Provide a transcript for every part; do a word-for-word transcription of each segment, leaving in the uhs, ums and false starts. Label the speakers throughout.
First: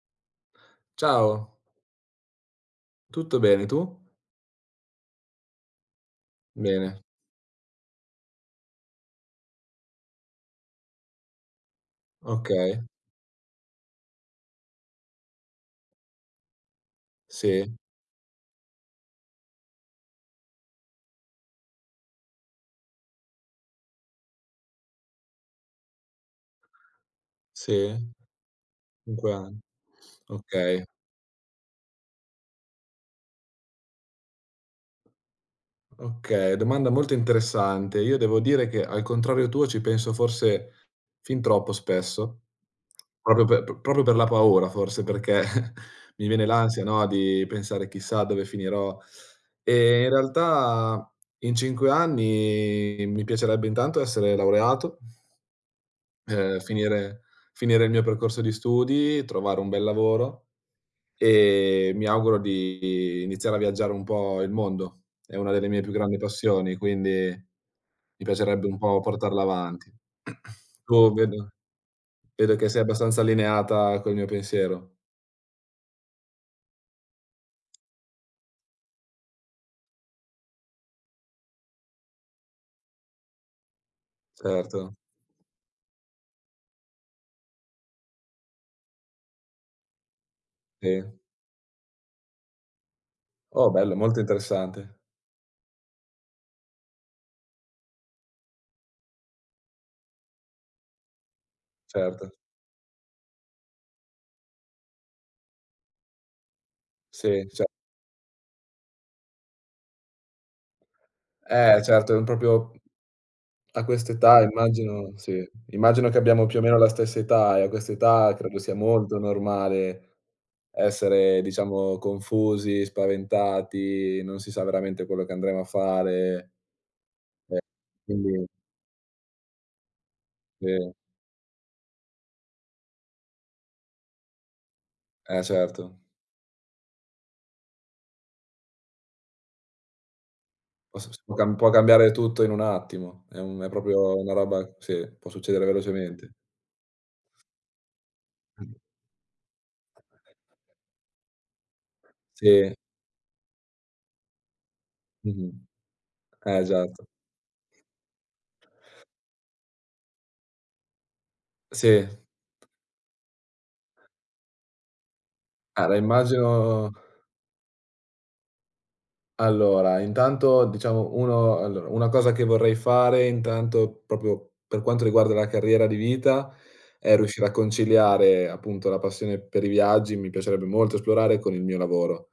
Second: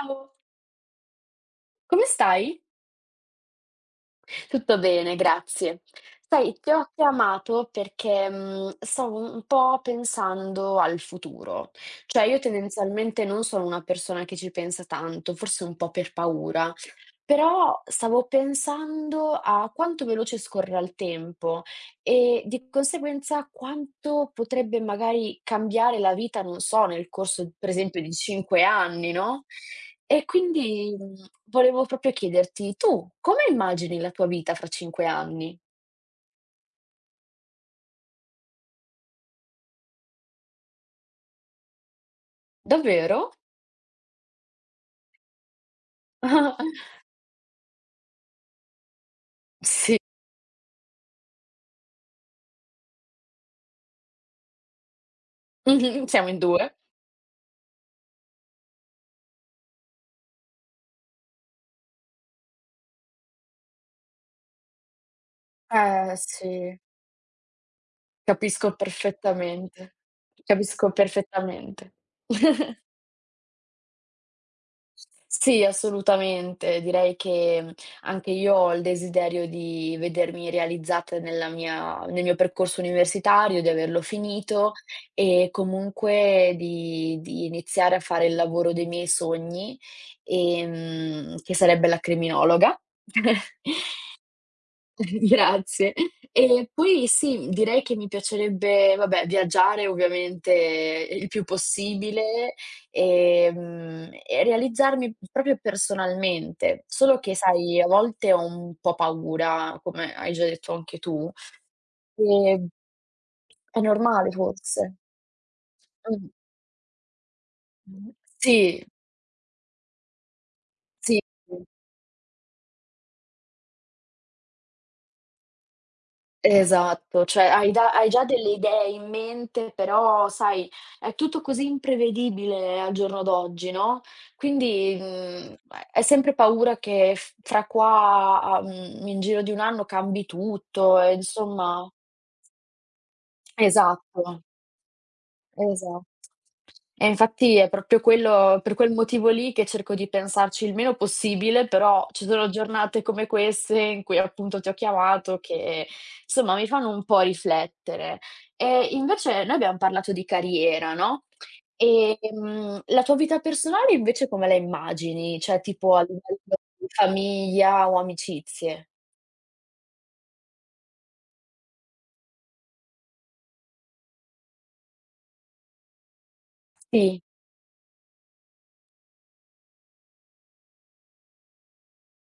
Speaker 1: Ciao,
Speaker 2: Ciao,
Speaker 1: come stai?
Speaker 2: tutto bene, tu?
Speaker 1: Tutto bene, grazie. Sai, ti ho
Speaker 2: Bene,
Speaker 1: chiamato perché mm, stavo un po' pensando al futuro. Cioè, io
Speaker 2: okay,
Speaker 1: tendenzialmente non sono una persona che ci pensa tanto, forse un po' per paura.
Speaker 2: sì,
Speaker 1: Però stavo pensando a quanto veloce scorra il tempo e di conseguenza quanto potrebbe magari cambiare la vita, non so, nel corso per
Speaker 2: sì,
Speaker 1: esempio di cinque anni,
Speaker 2: cinque
Speaker 1: no,
Speaker 2: anni.
Speaker 1: e
Speaker 2: Okay,
Speaker 1: quindi, mhmm, volevo proprio chiederti: tu come immagini la tua vita fra cinque anni?
Speaker 2: okay, domanda molto interessante. Io devo dire che, al contrario tuo, ci penso forse fin troppo spesso,
Speaker 1: Davvero?
Speaker 2: proprio pe p proprio per la paura forse, perché mi viene l'ansia, no, di pensare: "Chissà dove finirò".
Speaker 1: Sì,
Speaker 2: E in realtà in cinque anni mi piacerebbe intanto essere laureato.
Speaker 1: mh-mh, siamo in
Speaker 2: Ehm,
Speaker 1: due.
Speaker 2: finire finire il mio percorso di studi, trovare un bel lavoro e mi auguro di iniziare a viaggiare un po' il mondo. È una delle mie più
Speaker 1: Eh
Speaker 2: grandi passioni,
Speaker 1: sì,
Speaker 2: quindi mi piacerebbe
Speaker 1: capisco
Speaker 2: un po' portarla avanti.
Speaker 1: perfettamente. Capisco
Speaker 2: Tu vedo
Speaker 1: perfettamente.
Speaker 2: vedo che sei abbastanza allineata col mio pensiero.
Speaker 1: Sì, assolutamente. Direi che, mhmm, anche io ho il desiderio di vedermi realizzata nella mia nel mio percorso universitario, di averlo finito
Speaker 2: Certo,
Speaker 1: e comunque di di iniziare a fare il lavoro dei miei sogni,
Speaker 2: sì.
Speaker 1: ehm, che sarebbe la criminologa.
Speaker 2: Oh bello, molto interessante.
Speaker 1: Grazie. E poi sì, direi che mi piacerebbe, vabbè, viaggiare ovviamente il più
Speaker 2: Certo.
Speaker 1: possibile, ehm, e realizzarmi proprio personalmente, solo che
Speaker 2: Sì, cer
Speaker 1: sai, a volte ho un po' paura, come hai già detto anche tu,
Speaker 2: eh certo, è un
Speaker 1: e
Speaker 2: proprio.
Speaker 1: è
Speaker 2: A
Speaker 1: normale
Speaker 2: quest'età
Speaker 1: forse.
Speaker 2: immagino sì, immagino che
Speaker 1: Mh,
Speaker 2: abbiamo più o meno la stessa età e a
Speaker 1: mh.
Speaker 2: quest'età credo sia
Speaker 1: Sì,
Speaker 2: molto normale
Speaker 1: sì.
Speaker 2: essere, diciamo, confusi, spaventati, non si sa veramente quello che andremo a fare,
Speaker 1: Esatto, cioè hai da hai già
Speaker 2: quindi
Speaker 1: delle idee in mente, però
Speaker 2: sì,
Speaker 1: sai, è tutto così imprevedibile al giorno d'oggi, no, quindi,
Speaker 2: eh
Speaker 1: mhmm,
Speaker 2: certo.
Speaker 1: hai sempre paura che f fra qua a mhmm, in giro di un anno cambi tutto
Speaker 2: Può s
Speaker 1: e
Speaker 2: può cam può
Speaker 1: insomma
Speaker 2: cambiare tutto in un attimo, è un è proprio una
Speaker 1: esatto,
Speaker 2: roba, sì, può succedere
Speaker 1: esa
Speaker 2: velocemente.
Speaker 1: e infatti è proprio quello per quel motivo lì che cerco di pensarci il meno possibile, però ci sono
Speaker 2: Sì,
Speaker 1: giornate come queste in cui appunto ti ho chiamato
Speaker 2: mh-mh,
Speaker 1: che, insomma,
Speaker 2: eh
Speaker 1: mi fanno un
Speaker 2: esatto.
Speaker 1: po' riflettere. E invece noi abbiam parlato di carriera, no,
Speaker 2: Sì, eh
Speaker 1: ehm, la tua vita personale invece come la immagini? Cioè tipo
Speaker 2: la
Speaker 1: a livello di
Speaker 2: immagino.
Speaker 1: famiglia o amicizie?
Speaker 2: Allora, intanto diciamo uno, allora, una cosa che vorrei fare intanto, proprio per quanto riguarda la carriera di vita, è
Speaker 1: Sì.
Speaker 2: riuscire a conciliare appunto la passione per i viaggi, mi piacerebbe molto esplorare, con il mio lavoro,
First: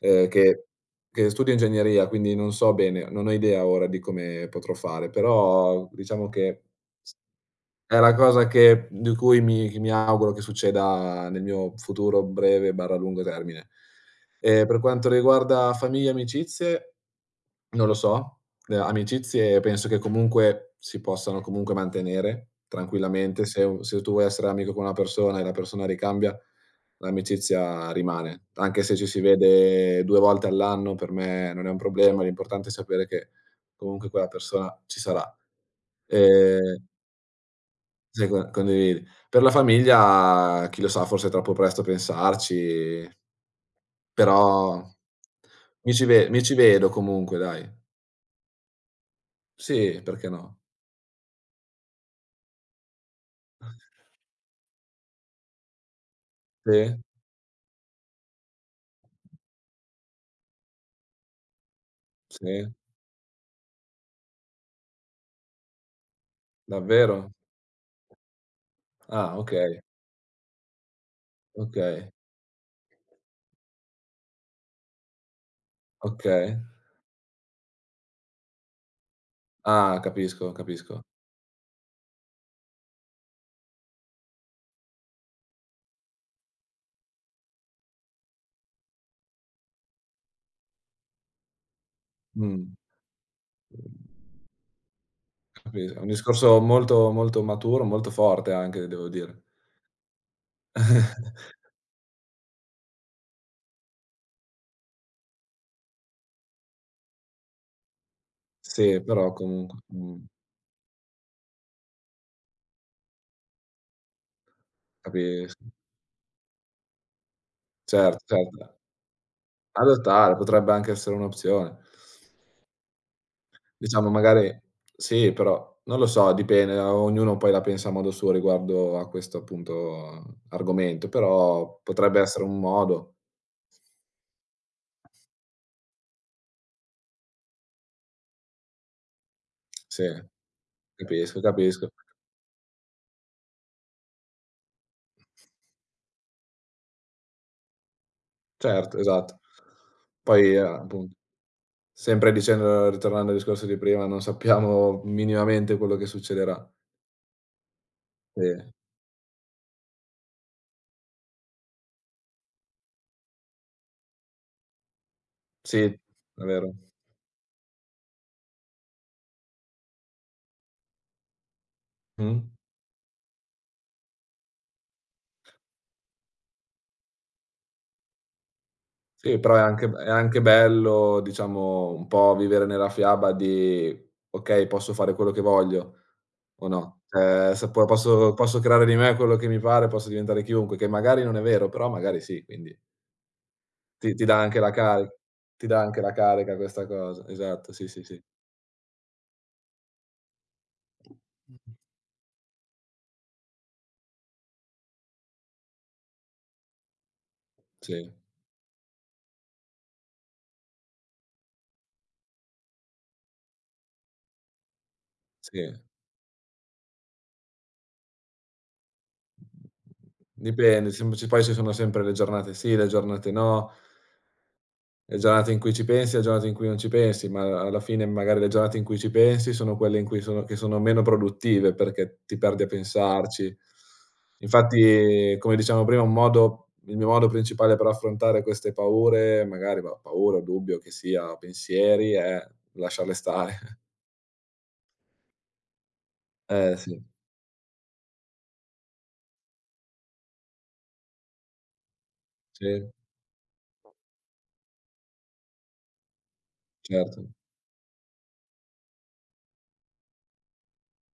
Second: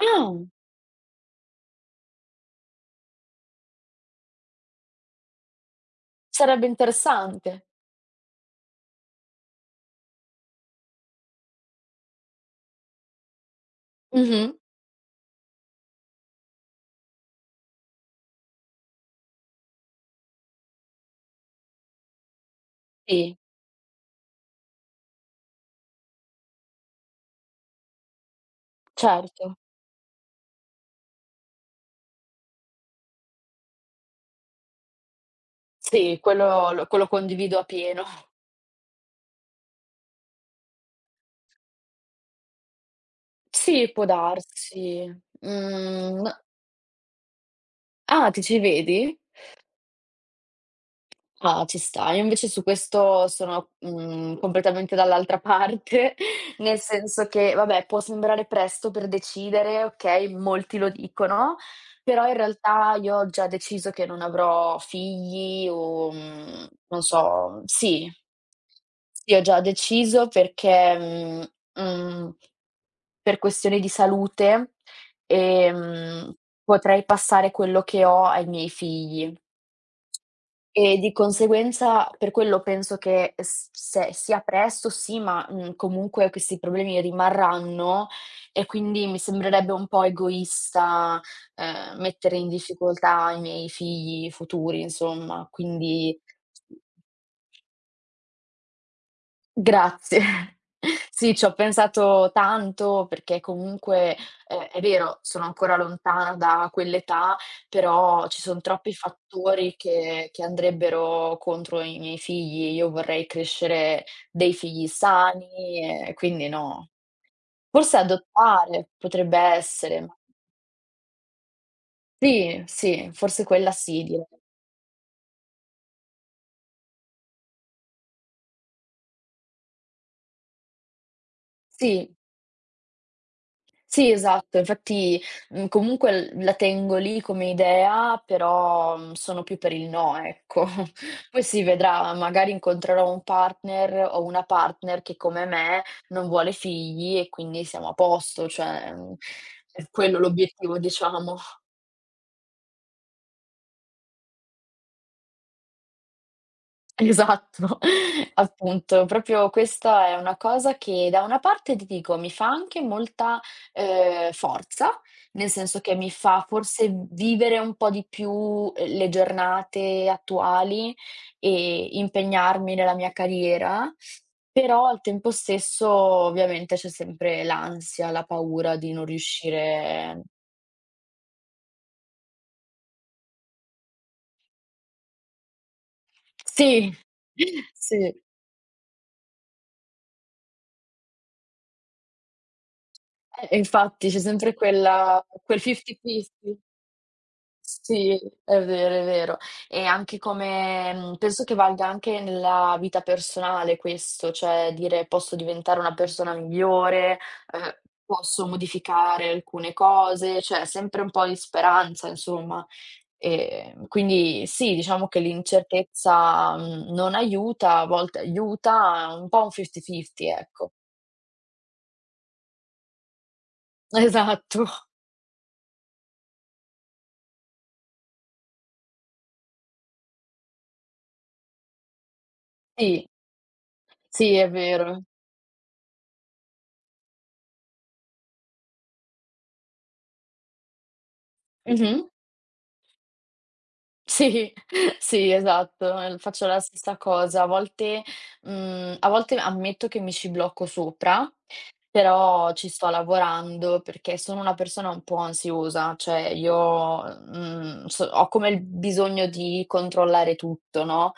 Speaker 2: ehm,
Speaker 1: Ah,
Speaker 2: che che studio ingegneria, quindi non so bene, non ho idea ora di come potrò fare, però diciamo che
Speaker 1: sarebbe interessante.
Speaker 2: è la cosa che di cui mi che mi auguro che succeda nel mio futuro breve/lungo termine.
Speaker 1: Mh-mh.
Speaker 2: Ehm, per quanto riguarda famiglia e amicizie non lo so. Ehm, amicizie penso che comunque si possano comunque mantenere
Speaker 1: Sì,
Speaker 2: tranquillamente. Se u se tu vuoi essere amico con una persona e la persona ricambia, l'amicizia rimane. Anche se ci si
Speaker 1: certo.
Speaker 2: vede due volte all'anno per me non è un problema, l'importante è sapere che comunque quella persona ci sarà.
Speaker 1: Sì, quello
Speaker 2: Ehm,
Speaker 1: lo quello condivido appieno.
Speaker 2: Se co condividi. Per la famiglia chi lo sa, forse è troppo presto a pensarci,
Speaker 1: Sì, può
Speaker 2: però
Speaker 1: darsi.
Speaker 2: mi ci
Speaker 1: Mhmm,
Speaker 2: ve
Speaker 1: n
Speaker 2: mi ci vedo comunque, dai.
Speaker 1: Ah, ti ci vedi?
Speaker 2: Sì, perché no?
Speaker 1: Ah, ci sta. Io invece su questo sono, mhmm, completamente dall'altra parte, nel
Speaker 2: Sì,
Speaker 1: senso che, vabbè, può sembrare presto per decidere, okay, molti lo dicono, però in
Speaker 2: sì,
Speaker 1: realtà io ho già deciso che non avrò figli o, mhmm, non
Speaker 2: davvero?
Speaker 1: so sì. Sì,
Speaker 2: Ah,
Speaker 1: ho già
Speaker 2: okay,
Speaker 1: deciso perché, mhmm,
Speaker 2: okay,
Speaker 1: mhmm, per questioni di salute, ehm,
Speaker 2: okay.
Speaker 1: potrei passare quello che ho ai miei figli.
Speaker 2: Ah, capisco,
Speaker 1: E
Speaker 2: capisco.
Speaker 1: di conseguenza per quello penso che s se sia presto sì, ma, mhmm, comunque questi problemi rimarranno e quindi mi sembrerebbe un po' egoista, ehm, mettere in
Speaker 2: Mh.
Speaker 1: difficoltà i miei figli futuri, insomma.
Speaker 2: Capi È un
Speaker 1: Quindi.
Speaker 2: discorso molto, molto maturo, molto forte anche, devo dire.
Speaker 1: Grazie. Sì, ci ho pensato tanto perché comunque, ehm, è vero, sono ancora lontana da quell'età, però ci son troppi
Speaker 2: Sì, però
Speaker 1: fattori
Speaker 2: comunque mh,
Speaker 1: che che andrebbero contro i miei figli. Io vorrei crescere dei figli
Speaker 2: capisco.
Speaker 1: sani e quindi no. Forse
Speaker 2: Certo, certo.
Speaker 1: adottare potrebbe essere, ma
Speaker 2: Adottare potrebbe anche essere un'opzione.
Speaker 1: sì, sì, forse quella sì
Speaker 2: Diciamo,
Speaker 1: direi.
Speaker 2: magari sì, però non lo so, dipende, ognuno poi la pensa a modo suo riguardo a questo appunto argomento, però
Speaker 1: Sì.
Speaker 2: potrebbe essere un modo.
Speaker 1: Sì, esatto, infatti, mhmm, comunque l la tengo lì come idea, però, mhmm, sono più per il
Speaker 2: Sì.
Speaker 1: no, ecco.
Speaker 2: Capisco,
Speaker 1: Poi si
Speaker 2: capisco.
Speaker 1: vedrà, magari incontrerò un partner o una partner che come me non vuole figli e quindi siamo a posto, cioè,
Speaker 2: Certo,
Speaker 1: mhmm,
Speaker 2: esatto.
Speaker 1: è quello
Speaker 2: Poi, ehm,
Speaker 1: l'obiettivo,
Speaker 2: appunto,
Speaker 1: diciamo.
Speaker 2: sempre dicendo ritornando al discorso di prima, non sappiamo minimamente quello che succederà.
Speaker 1: Esatto,
Speaker 2: Sì,
Speaker 1: appunto. Proprio questa è una cosa che da una parte ti dico, mi fa anche molta, ehm, forza, nel senso
Speaker 2: sì,
Speaker 1: che
Speaker 2: è
Speaker 1: mi fa
Speaker 2: vero.
Speaker 1: forse vivere un po' di più, uhm, le giornate attuali e
Speaker 2: Mh.
Speaker 1: impegnarmi nella mia carriera, però al tempo stesso ovviamente c'è sempre l'ansia, la paura di non
Speaker 2: Sì, però è anche è
Speaker 1: riuscire
Speaker 2: anche bello, diciamo, un po' vivere nella fiaba di: "Okay, posso fare quello che voglio o
Speaker 1: sì,
Speaker 2: no?" Ehm, se po
Speaker 1: sì,
Speaker 2: posso posso creare di me quello che mi pare, posso diventare chiunque, che magari non è vero, però magari sì, quindi
Speaker 1: eh, infatti
Speaker 2: ti
Speaker 1: c'è
Speaker 2: ti dà
Speaker 1: sempre
Speaker 2: anche la cari
Speaker 1: quella quel
Speaker 2: ti dà
Speaker 1: fifty
Speaker 2: anche la carica,
Speaker 1: fifty.
Speaker 2: questa cosa. Esatto, sì, sì,
Speaker 1: Sì,
Speaker 2: sì.
Speaker 1: è vero, è vero. E anche come mhmm, penso che valga anche nella vita personale questo, cioè dire: "Posso diventare una persona migliore, uhm,
Speaker 2: Sì,
Speaker 1: posso modificare alcune cose", cioè sempre un po' di speranza insomma. Ehm, quindi sì, diciamo che
Speaker 2: sì.
Speaker 1: l'incertezza, mhmm, non aiuta, a volte aiuta, un po' un fifty fifty, ecco.
Speaker 2: Dipende, sem ci poi ci sono sempre le giornate sì, le giornate no,
Speaker 1: Esatto,
Speaker 2: le giornate in cui ci pensi, le giornate in cui non ci pensi, ma alla fine magari le giornate in cui ci pensi sono quelle in cui sono che sono meno produttive perché ti perdi a
Speaker 1: sì,
Speaker 2: pensarci.
Speaker 1: sì, è vero.
Speaker 2: Infatti, come dicevamo prima, un modo, il mio modo principale per affrontare queste paure, magari, bah, paura o dubbio che sia,
Speaker 1: Mh-mh.
Speaker 2: pensieri, è lasciarle stare.
Speaker 1: Sì, sì, esatto, ehm, faccio la
Speaker 2: Eh
Speaker 1: stessa
Speaker 2: sì,
Speaker 1: cosa. A volte mhmm, a volte ammetto che mi ci blocco sopra però ci sto
Speaker 2: sì,
Speaker 1: lavorando perché sono una persona un po' ansiosa, cioè io,
Speaker 2: certo.
Speaker 1: mhmm, so ho come il bisogno di controllare tutto, no,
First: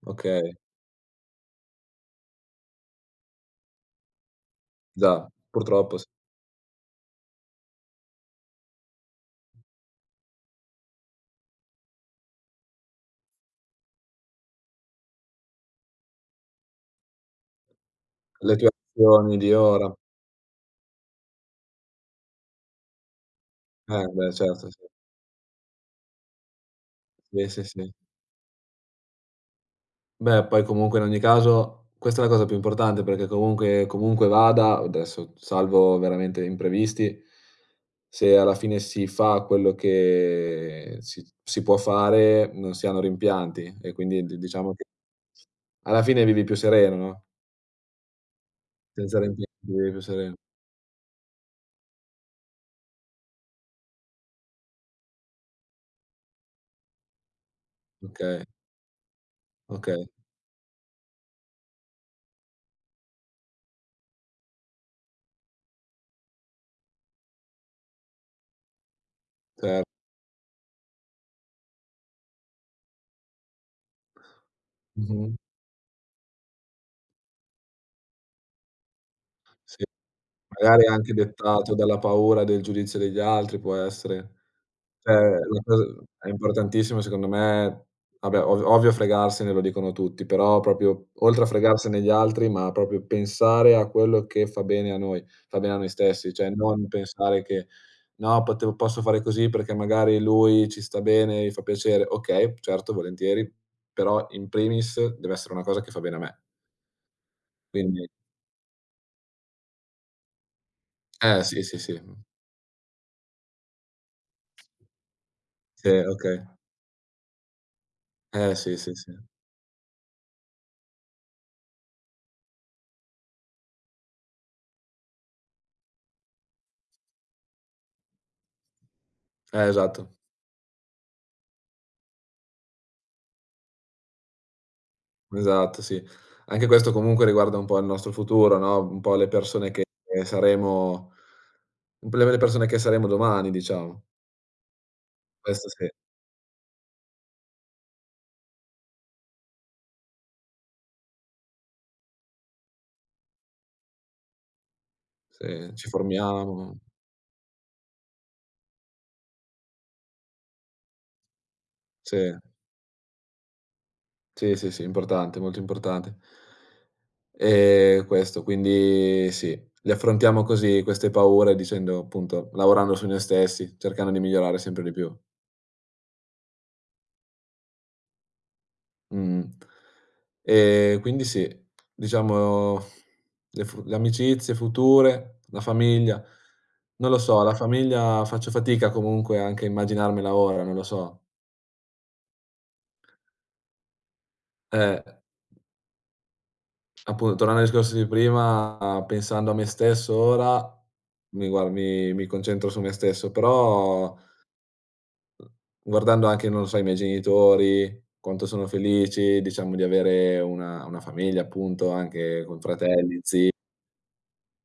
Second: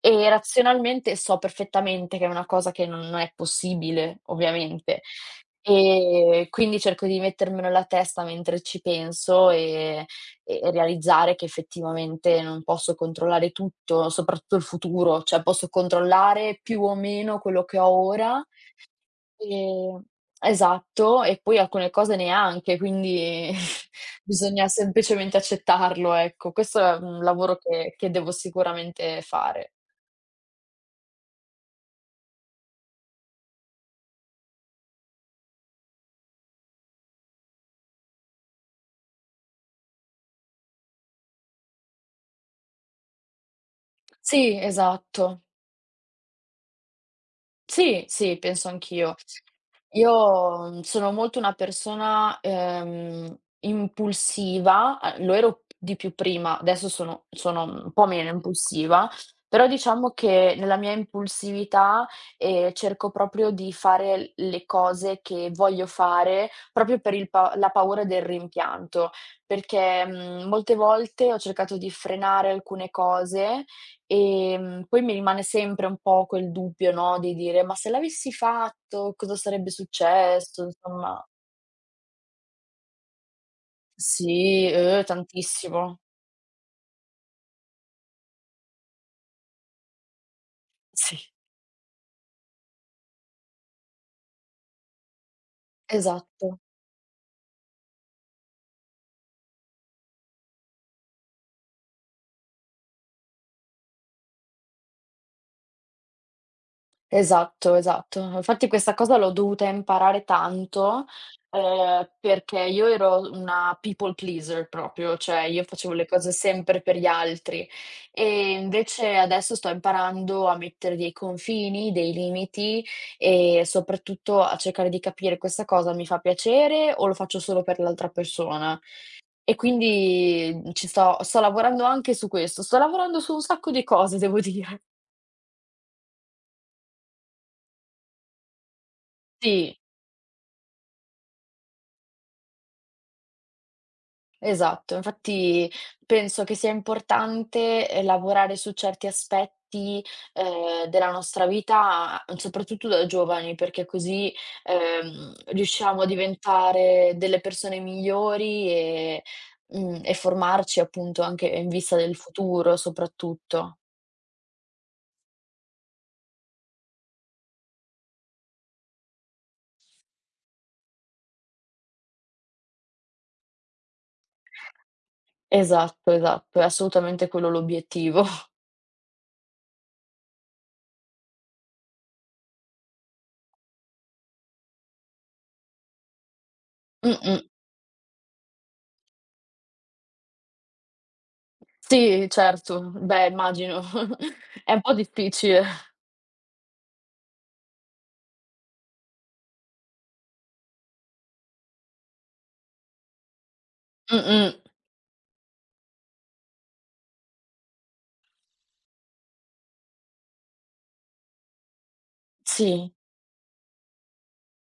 Speaker 1: e
Speaker 2: Okay,
Speaker 1: razionalmente so perfettamente che è una cosa che non non è possibile, ovviamente.
Speaker 2: già, purtroppo s
Speaker 1: E quindi cerco di mettermelo nella testa mentre ci penso e e realizzare che effettivamente non posso controllare tutto, soprattutto il futuro, cioè posso controllare più o meno quello che ho ora.
Speaker 2: Le tue azioni di ora.
Speaker 1: Ehm, esatto, e poi alcune cose neanche, quindi
Speaker 2: Eh, beh,
Speaker 1: bisogna
Speaker 2: certo, sì.
Speaker 1: semplicemente accettarlo, ecco. Questo è un
Speaker 2: Sì,
Speaker 1: lavoro
Speaker 2: sì, sì.
Speaker 1: che che devo sicuramente fare.
Speaker 2: Beh, poi comunque in ogni caso questa è la cosa più importante, perché comunque comunque vada, adesso salvo veramente imprevisti, se alla fine si fa quello che si si può fare, non si hanno rimpianti e quindi di
Speaker 1: Sì,
Speaker 2: diciamo che
Speaker 1: esatto.
Speaker 2: alla fine vivi più sereno, no,
Speaker 1: Sì, sì, penso anch'io.
Speaker 2: senza rimpianti vivi più sereno.
Speaker 1: Io, mhmm, sono molto una persona, ehm, impulsiva, a lo ero di più prima, adesso sono sono un po' meno
Speaker 2: Okay,
Speaker 1: impulsiva, però
Speaker 2: okay,
Speaker 1: diciamo che nella mia impulsività, ehm, cerco proprio di fare l le cose che voglio fare, proprio per il pa la paura del rimpianto,
Speaker 2: cer
Speaker 1: perché, mhmm, molte volte ho cercato di frenare alcune cose. Ehm, poi mi
Speaker 2: mh-mh.
Speaker 1: rimane sempre un po' quel dubbio, no, di dire: "Ma se l'avessi fatto cosa sarebbe
Speaker 2: Sì,
Speaker 1: successo?"
Speaker 2: magari anche
Speaker 1: Insomma
Speaker 2: dettato dalla paura del giudizio degli altri, può essere.
Speaker 1: sì, eh,
Speaker 2: Cioè, la cosa,
Speaker 1: tantissimo.
Speaker 2: è importantissimo secondo me, vabbè, ov ovvio, fregarsene, lo dicono tutti, però proprio
Speaker 1: Sì,
Speaker 2: oltre a fregarsene gli altri, ma proprio pensare a quello che fa bene a noi, fa bene a noi stessi, cioè
Speaker 1: esatto.
Speaker 2: non pensare che: "No, potevo, posso fare così perché magari lui ci sta bene, gli fa piacere". Okay, certo, volentieri, però in primis deve essere una cosa che fa bene a me.
Speaker 1: Esatto,
Speaker 2: Quindi
Speaker 1: esatto. Infatti questa cosa l'ho dovuta imparare tanto,
Speaker 2: eh sì, sì, sì.
Speaker 1: ehm, perché io ero una people pleaser proprio, cioè io
Speaker 2: Sì,
Speaker 1: facevo le cose
Speaker 2: okay.
Speaker 1: sempre per gli altri. E
Speaker 2: Eh sì, sì, sì.
Speaker 1: invece adesso sto imparando a mettere dei confini, dei limiti e soprattutto a cercare di capire questa cosa mi fa piacere o lo faccio solo per l'altra persona. E
Speaker 2: Eh esatto.
Speaker 1: quindi ci sto sto lavorando anche su questo, sto lavorando su un sacco di cose devo dire.
Speaker 2: Esatto, sì. Anche questo comunque riguarda un po' il nostro futuro, no, un po' le persone
Speaker 1: Sì.
Speaker 2: che saremo, un po' le le persone che saremo domani, diciamo.
Speaker 1: Esatto,
Speaker 2: Questo
Speaker 1: infatti
Speaker 2: sì,
Speaker 1: penso che sia importante, ehm, lavorare su certi aspetti, ehm, della nostra vita, mm, soprattutto da giovani, perché così, ehm,
Speaker 2: sì, ci
Speaker 1: riusciamo a
Speaker 2: formiamo.
Speaker 1: diventare delle persone migliori e mhmm, e formarci appunto anche in vista del
Speaker 2: Sì,
Speaker 1: futuro soprattutto.
Speaker 2: sì, sì, sì, importante, molto importante. Ehm, questo, quindi sì, le affrontiamo così queste paure dicendo appunto lavorando su noi stessi, cercando di migliorare sempre di più.
Speaker 1: Esatto, esatto, è assolutamente quello l'obiettivo.
Speaker 2: Mh. Ehm, quindi sì, diciamo, le fu le amicizie future, la famiglia, non lo
Speaker 1: Mh-mh.
Speaker 2: so, la famiglia faccio fatica comunque anche a immaginarmela ora, non lo so.
Speaker 1: Sì, certo. Beh, immagino. È un po'
Speaker 2: Eh,
Speaker 1: difficile.
Speaker 2: appunto, tornando al discorso di prima, pensando a me stesso ora, mi guar mi mi concentro su me stesso, però
Speaker 1: Mh-mh.
Speaker 2: guardando anche, non lo so, i miei genitori, quanto sono felici, diciamo, di avere una una famiglia appunto, anche con
Speaker 1: Sì.
Speaker 2: fratelli, zii,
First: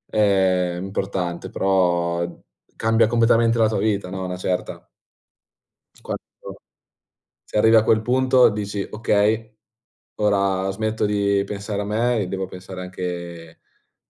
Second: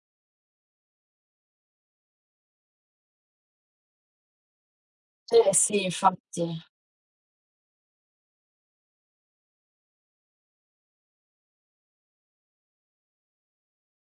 Speaker 2: è importante, però cambia completamente la tua vita, no, a una certa.
Speaker 1: Eh sì,
Speaker 2: Quando
Speaker 1: infatti.
Speaker 2: Se arrivi a quel punto dici: "Okay, ora smetto di pensare a me e devo pensare anche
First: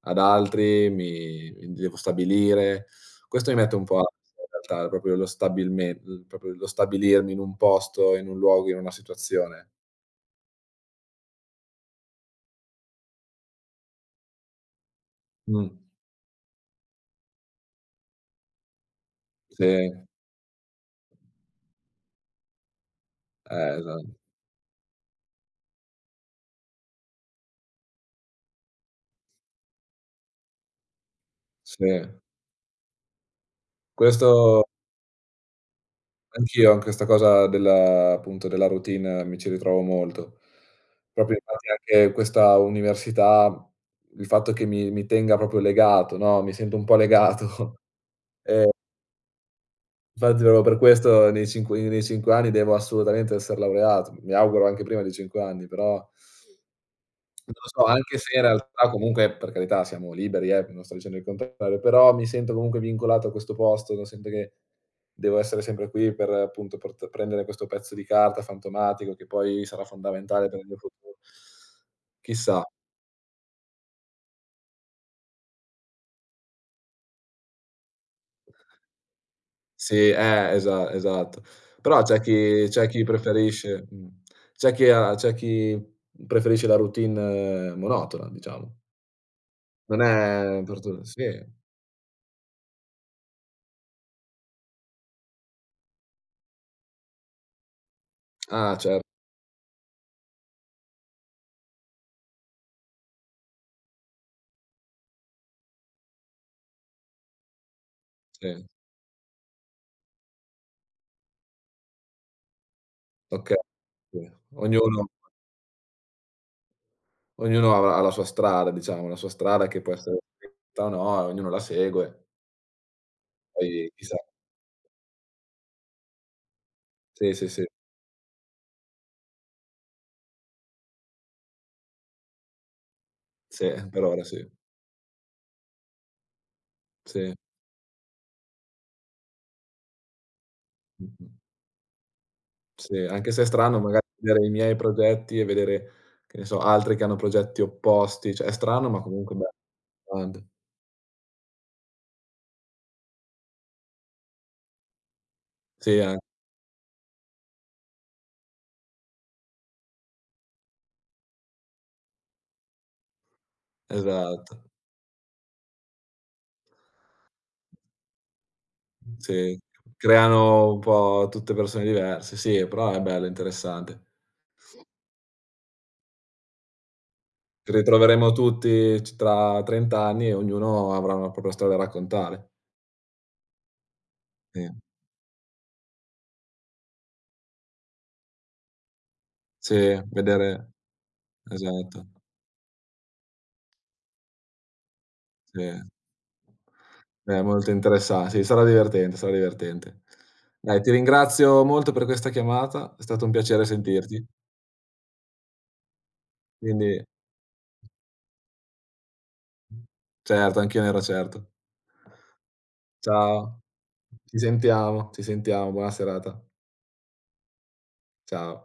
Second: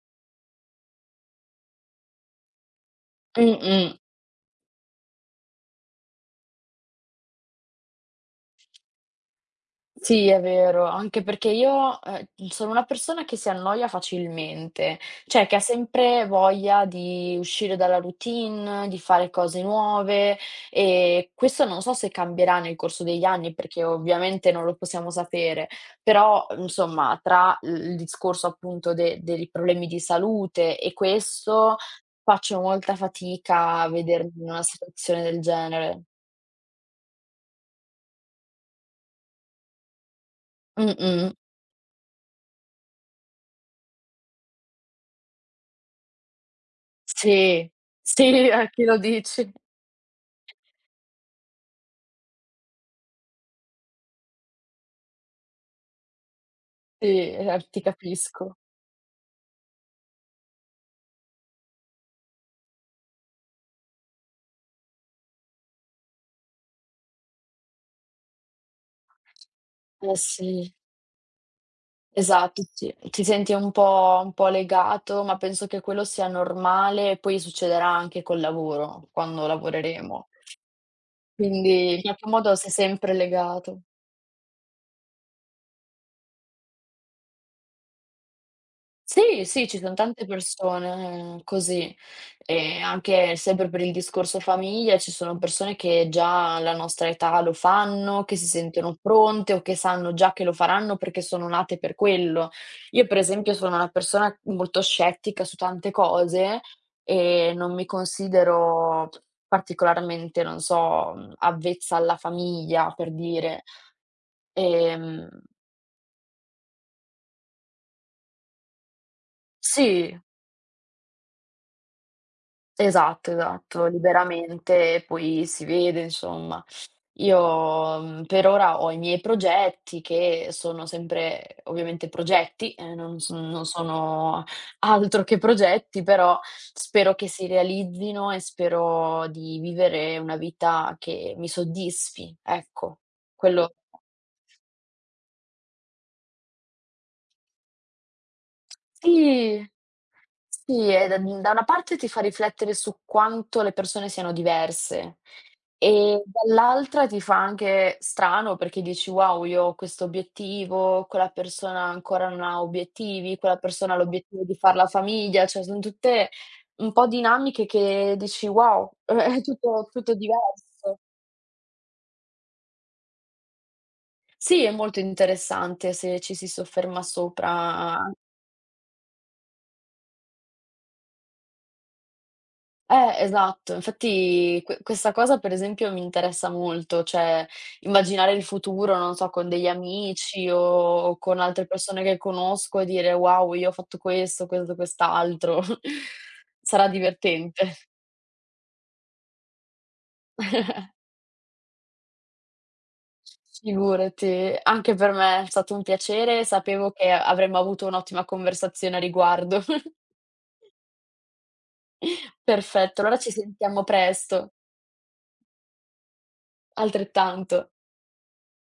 Speaker 2: ad altri, mi mi devo stabilire". Questo mi mette un
Speaker 1: Mh-mh.
Speaker 2: po' ansia in realtà, proprio lo stabilme l proprio lo stabilirmi in un posto, in un luogo, in una situazione.
Speaker 1: Sì, è vero, anche perché io, ehm, sono una persona che si annoia facilmente, cioè che ha
Speaker 2: Mh.
Speaker 1: sempre voglia di uscire dalla routine, di fare cose
Speaker 2: Sì,
Speaker 1: nuove e questo non so se cambierà nel corso degli anni,
Speaker 2: eh,
Speaker 1: perché
Speaker 2: esa
Speaker 1: ovviamente non lo possiamo sapere, però insomma tra l il discorso appunto de dei problemi di salute e questo,
Speaker 2: sì.
Speaker 1: faccio molta fatica a vedermi in una
Speaker 2: Questo
Speaker 1: situazione del genere.
Speaker 2: Anch'io, anche 'sta cosa della appunto, della routine mi ci ritrovo molto.
Speaker 1: Mh-mh.
Speaker 2: Proprio, infatti, anche questa università, il fatto che mi mi tenga proprio legato, no, mi sento un po'
Speaker 1: Sì,
Speaker 2: legato.
Speaker 1: sì, a chi lo dici.
Speaker 2: Infatti proprio per questo nei cinque nei cinque anni devo assolutamente esser laureato. Mi auguro anche prima dei cinque anni, però
Speaker 1: Sì,
Speaker 2: non
Speaker 1: eh, ti
Speaker 2: lo so, anche se in
Speaker 1: capisco.
Speaker 2: realtà comunque, per carità, siamo liberi, eh, non sto dicendo il contrario, però mi sento comunque vincolato a questo posto, no, sento che devo essere sempre qui per appunto port prendere questo pezzo di carta fantomatico che poi sarà
Speaker 1: Eh
Speaker 2: fondamentale per il
Speaker 1: sì,
Speaker 2: mio futuro.
Speaker 1: esatto,
Speaker 2: Chissà.
Speaker 1: sì. Ti senti un po' un po' legato, ma penso che quello sia normale e poi succederà anche col lavoro, quando
Speaker 2: Sì,
Speaker 1: lavoreremo.
Speaker 2: eh, esa esatto.
Speaker 1: Quindi in
Speaker 2: Però c'è
Speaker 1: qualche modo
Speaker 2: chi
Speaker 1: sei
Speaker 2: c'è chi
Speaker 1: sempre legato.
Speaker 2: preferisce mh, c'è chi ha c'è chi preferisce la routine, eh, monotona, diciamo.
Speaker 1: Sì, sì, ci son
Speaker 2: Non
Speaker 1: tante
Speaker 2: è per tu, sì.
Speaker 1: persone eh, così, e anche sempre per il discorso famiglia, ci sono persone che già alla nostra età lo fanno, che si
Speaker 2: Ah,
Speaker 1: sentono
Speaker 2: certo,
Speaker 1: pronte o che sanno già che lo faranno perché sono nate per quello. Io per esempio sono una persona molto scettica su tante cose e non mi
Speaker 2: sì.
Speaker 1: considero particolarmente, non so, mhmm, avvezza alla famiglia, per
Speaker 2: Okay,
Speaker 1: dire.
Speaker 2: sì. Ognuno
Speaker 1: Ehm
Speaker 2: ognuno avrà la sua strada, diciamo, la sua strada che può
Speaker 1: sì.
Speaker 2: essere scritta o no, e ognuno la segue,
Speaker 1: Esatto, esatto,
Speaker 2: poi chissà.
Speaker 1: liberamente poi si vede insomma.
Speaker 2: Sì, sì, sì,
Speaker 1: Io, mhmm, per ora ho i miei progetti che sono sempre eh, ovviamente progetti, ehm, non so non
Speaker 2: sì, per ora
Speaker 1: sono
Speaker 2: sì.
Speaker 1: altro che progetti, però spero che
Speaker 2: Sì,
Speaker 1: si realizzino e spero di vivere una vita
Speaker 2: mh-mh.
Speaker 1: che mi soddisfi,
Speaker 2: Sì,
Speaker 1: ecco.
Speaker 2: anche se è
Speaker 1: Quello.
Speaker 2: strano magari vedere i miei progetti e vedere, che ne so, altri che hanno progetti opposti, cioè è strano, ma comunque bello.
Speaker 1: Sì.
Speaker 2: Grande.
Speaker 1: Sì, e da mhmm, da una parte ti fa riflettere su quanto le persone siano diverse
Speaker 2: Sì, an
Speaker 1: e dall'altra ti fa anche strano perché dici: "Wow, io ho questo obiettivo, quella persona ancora non ha obiettivi, quella persona ha l'obiettivo di
Speaker 2: esatto.
Speaker 1: far la famiglia", cioè son tutte un po' dinamiche che dici: "Wow, è
Speaker 2: Sì,
Speaker 1: tutto tutto
Speaker 2: creano un
Speaker 1: diverso".
Speaker 2: po' tutte persone diverse, sì, però è bello, interessante.
Speaker 1: Sì, è molto interessante se ci si sofferma
Speaker 2: Ci
Speaker 1: sopra.
Speaker 2: ritroveremo tutti c tra trenta anni e ognuno avrà una propria storia da raccontare.
Speaker 1: Eh, esatto. Infatti
Speaker 2: Sì,
Speaker 1: que questa cosa per esempio mi interessa molto, cioè immaginare il futuro, non so, con degli
Speaker 2: sì,
Speaker 1: amici o
Speaker 2: vedere
Speaker 1: o con altre persone
Speaker 2: esatto,
Speaker 1: che conosco e dire: "Wow, io ho fatto questo, questo, quest'altro."
Speaker 2: sì.
Speaker 1: Sarà
Speaker 2: È molto
Speaker 1: divertente.
Speaker 2: interessa Sì, sarà divertente, sarà divertente. Dai, ti ringrazio molto per questa chiamata, è stato un piacere sentirti.
Speaker 1: Figurati, anche per me è stato un piacere, sapevo
Speaker 2: Quindi
Speaker 1: che avremmo avuto un'ottima conversazione a riguardo.
Speaker 2: certo, anch'io ne ero certo.
Speaker 1: Perfetto, allora ci
Speaker 2: Ciao.
Speaker 1: sentiamo
Speaker 2: Ci
Speaker 1: presto.
Speaker 2: sentiamo, ci sentiamo, buona serata.
Speaker 1: Altrettanto.
Speaker 2: Ciao.